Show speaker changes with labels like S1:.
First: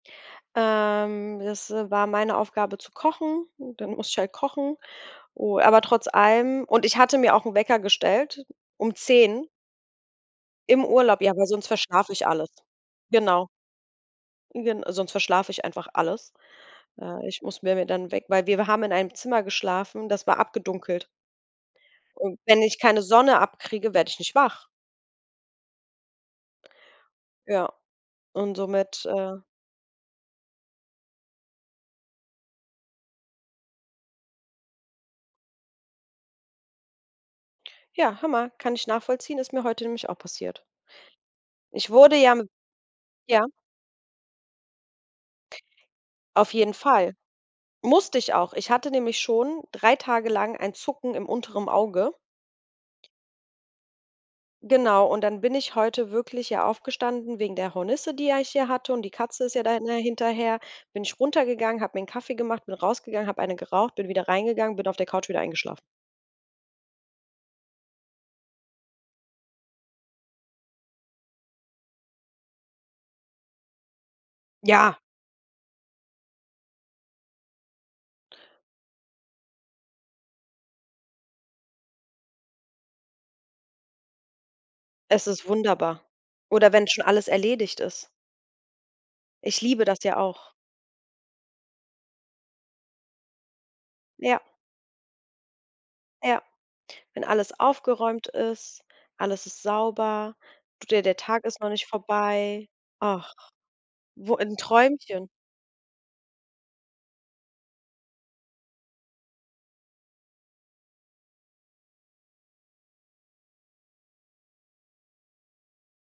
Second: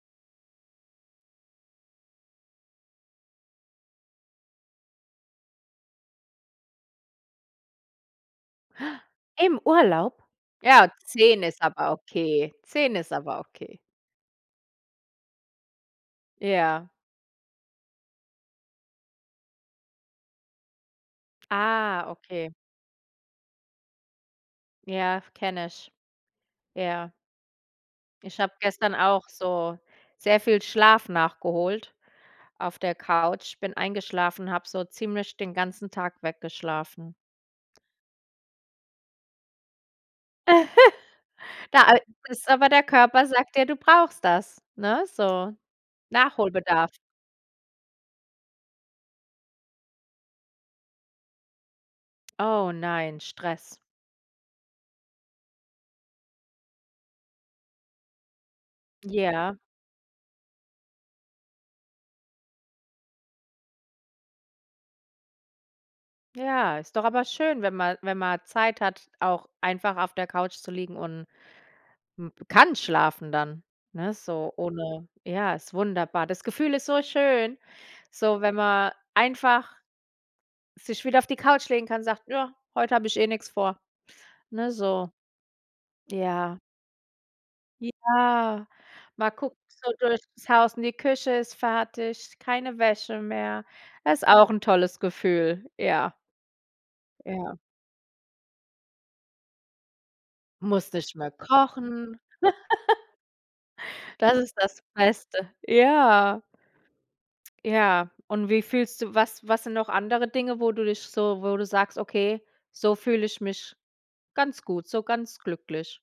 S1: Ähm, das war meine Aufgabe zu kochen, dann musste ich halt kochen. U aber trotz allem und ich hatte mir auch 'n Wecker gestellt, um 10.
S2: Im Urlaub?
S1: Im
S2: Ja,
S1: Urlaub, ja,
S2: 10
S1: weil
S2: ist
S1: sonst
S2: aber
S1: verschlafe ich alles.
S2: okay, 10 ist aber
S1: Genau.
S2: okay.
S1: Gen sonst verschlafe ich einfach alles.
S2: Ja.
S1: Äh, ich muss mir mir dann 'n Weck weil wir haben in einem Zimmer geschlafen, das war abgedunkelt.
S2: Ah,
S1: Und
S2: okay.
S1: wenn ich keine Sonne abkriege, werde ich nicht wach.
S2: Ja, kenne ich. Ja.
S1: Ja,
S2: Ich habe
S1: und
S2: gestern
S1: somit,
S2: auch
S1: äh
S2: so sehr viel Schlaf nachgeholt auf der Couch bin eingeschlafen, habe so ziemlich den ganzen Tag weggeschlafen.
S1: Ja, Hammer kann ich nachvollziehen, ist mir heute nämlich auch passiert.
S2: Da
S1: Ich
S2: a
S1: wurde ja mi
S2: ist aber der Körper
S1: ja?
S2: sagt dir, du brauchst das, ne, so
S1: Auf jeden
S2: Nachholbedarf.
S1: Fall. Musste ich auch. Ich hatte nämlich schon 3 Tage lang ein Zucken im unteren Auge.
S2: Oh nein, Stress.
S1: Genau, und dann bin ich heute wirklich hier aufgestanden wegen der Hornisse, die ja ich hier hatte, und die Katze
S2: Ja.
S1: ist ja da dann hinterher bin ich runtergegangen, habe mir 'n Kaffee gemacht, bin rausgegangen, habe eine geraucht, bin wieder reingegangen, bin auf der Couch wieder eingeschlafen.
S2: Ja, ist doch aber schön, wenn mal wenn man Zeit hat, auch einfach auf der Couch zu liegen und m kann schlafen dann, ne, so
S1: Ja.
S2: ohne ja, ist wunderbar. Das Gefühl ist so schön, so, wenn man einfach sich wieder auf die Couch legen kann und sagt: „Ja, heute habe ich eh nix vor”, ne, so.
S1: Es ist wunderbar,
S2: Ja.
S1: oder wenn's schon alles erledigt ist.
S2: Ja, mal gucken
S1: Ich liebe
S2: so
S1: das ja
S2: durch das
S1: auch.
S2: Haus und die Küche ist fertig, keine Wäsche mehr. Ist
S1: Ja.
S2: auch 'n tolles Gefühl, ja.
S1: Ja. Wenn
S2: Ja.
S1: alles aufgeräumt ist, alles ist sauber. Tut
S2: Musste
S1: dir
S2: nicht
S1: der
S2: mehr
S1: Tag ist noch nicht
S2: kochen.
S1: vorbei. Ach, wo
S2: Das ist
S1: im
S2: das
S1: Träumchen.
S2: Beste. Ja. Ja, und wie fühlst du was was sind noch andere Dinge, wo du dich so wo du sagst: „Okay, so fühle ich mich ganz gut, so ganz glücklich?”